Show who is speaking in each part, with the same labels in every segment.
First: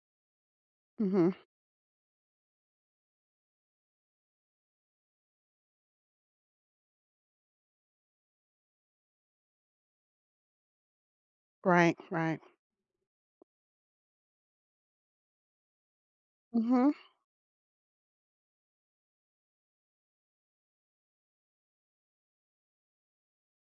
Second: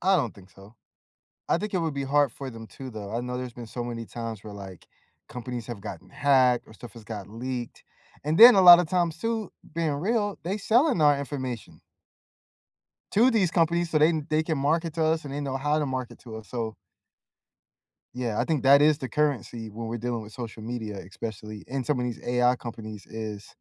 Speaker 1: I don't think so,
Speaker 2: Mhm.
Speaker 1: I think it would be hard for them too, though, I know there's been so many times where, like, companies have gotten hacked or stuff has gotten leaked, and then a lotta times too, being real, they selling our information
Speaker 2: Right, right.
Speaker 1: to these companies so, they they can market to us, and they know how to market to us, so
Speaker 2: Mhm.
Speaker 1: Yeah, I think that is the currency when we're dealing with social media, especially in some of these AI companies, is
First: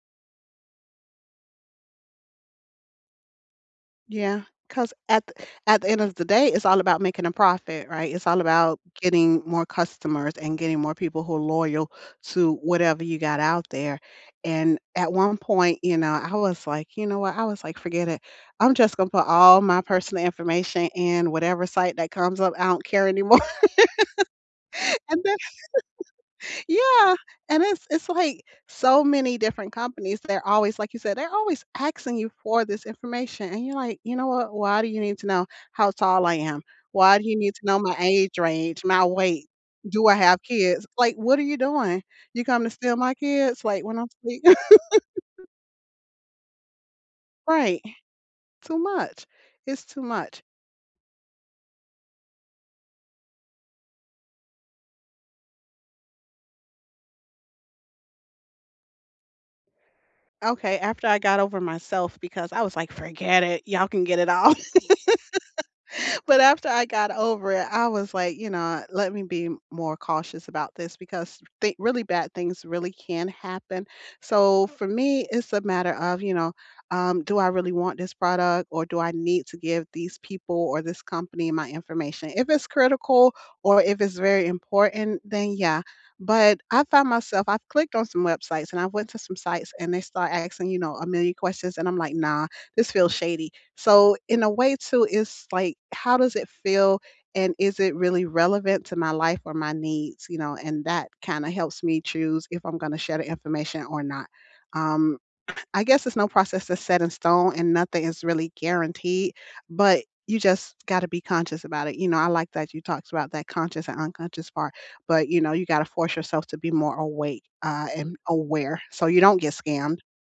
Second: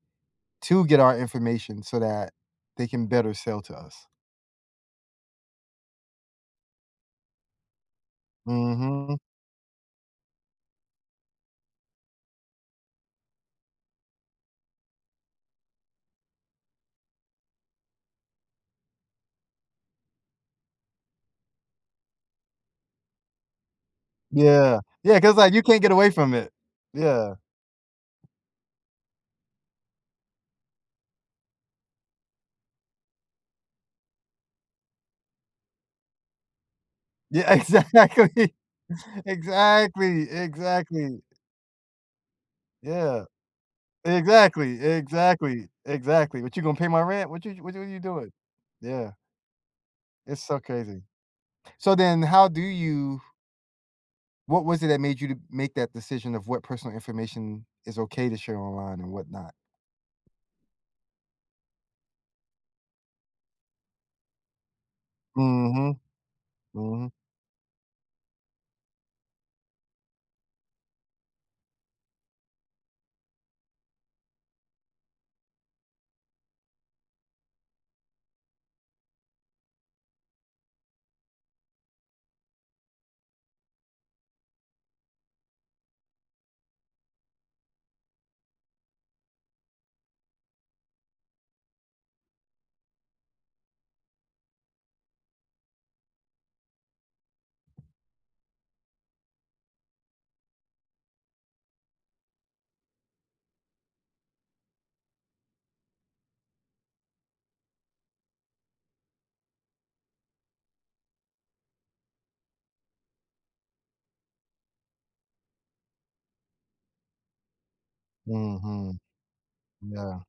Speaker 1: to get our information, so, that they can better sell to us.
Speaker 2: Yeah, 'cause at th at the end of the day, it's all about making a profit, right, it's all about
Speaker 1: Mhm.
Speaker 2: getting more customers, and getting more people who are loyal to whatever you got out there, and at one point, you know, I was like, "You know what," I was like, "Forget it, I'm just gonna put all my personal information and whatever site that comes up, I don't care anymore,"
Speaker 1: Yeah. Yeah,
Speaker 2: and
Speaker 1: 'cause,
Speaker 2: then
Speaker 1: like, you can't get away from it,
Speaker 2: Yeah,
Speaker 1: yeah.
Speaker 2: and it's it's, like, so many different companies, they're always like, you said, they're always asking you for this information and you're like, "You know what, why do you need to know how tall I am? Why do you
Speaker 1: Yeah,
Speaker 2: need to know my age
Speaker 1: exactly.
Speaker 2: range, my weight, do I
Speaker 1: Exactly,
Speaker 2: have kids? Like,
Speaker 1: exactly.
Speaker 2: what are you doing? You coming to steal my
Speaker 1: Yeah.
Speaker 2: kids, like, when I'm slee"
Speaker 1: Exactly. Exactly. Exactly, "What you gonna pay my rent? What you j what w
Speaker 2: Right,
Speaker 1: what are you doing?"
Speaker 2: too
Speaker 1: Yeah.
Speaker 2: much, it's too
Speaker 1: It's
Speaker 2: much.
Speaker 1: so crazy. So then how do you What was it that made you to make that decision of what personal information is okay to share online and what not?
Speaker 2: Okay, after I got over myself because I was like, "Forget it, y'all can get it all."
Speaker 1: Mhm,
Speaker 2: But after I got
Speaker 1: mm.
Speaker 2: over it, I was, like, "You know, let me be more cautious about this because thin really bad things really can happen," so, for me, it's a matter of, you know, um, "Do I really want this product, or do I need to give these people, or this company, my information?" If it's critical, or if it's very important, then, yeah, but I found myself I've clicked on some websites, and I went to some sites, and they start asking, you know, a million questions, and I'm like, "Nah, this feels shady." So in a way too, it's like, how does it feel, and is it really relevant to my life or my needs, you know, and that kinda helps me choose if I'm gonna share the information or not, um, I guess there's no process that's set in stone and nothing is really guaranteed, but you just gotta be conscious about it, you know, I like that you talked about that conscious and unconscious part, but, you know, you gotta force yourself to be more awake, uh, and aware
Speaker 1: Mhm.
Speaker 2: so you don't get scammed.
Speaker 1: Yeah.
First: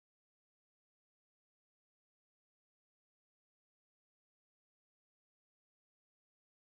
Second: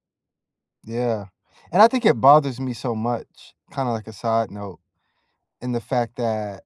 Speaker 1: Yeah, and I think it bothers me so much, kinda, like a side note, in the fact that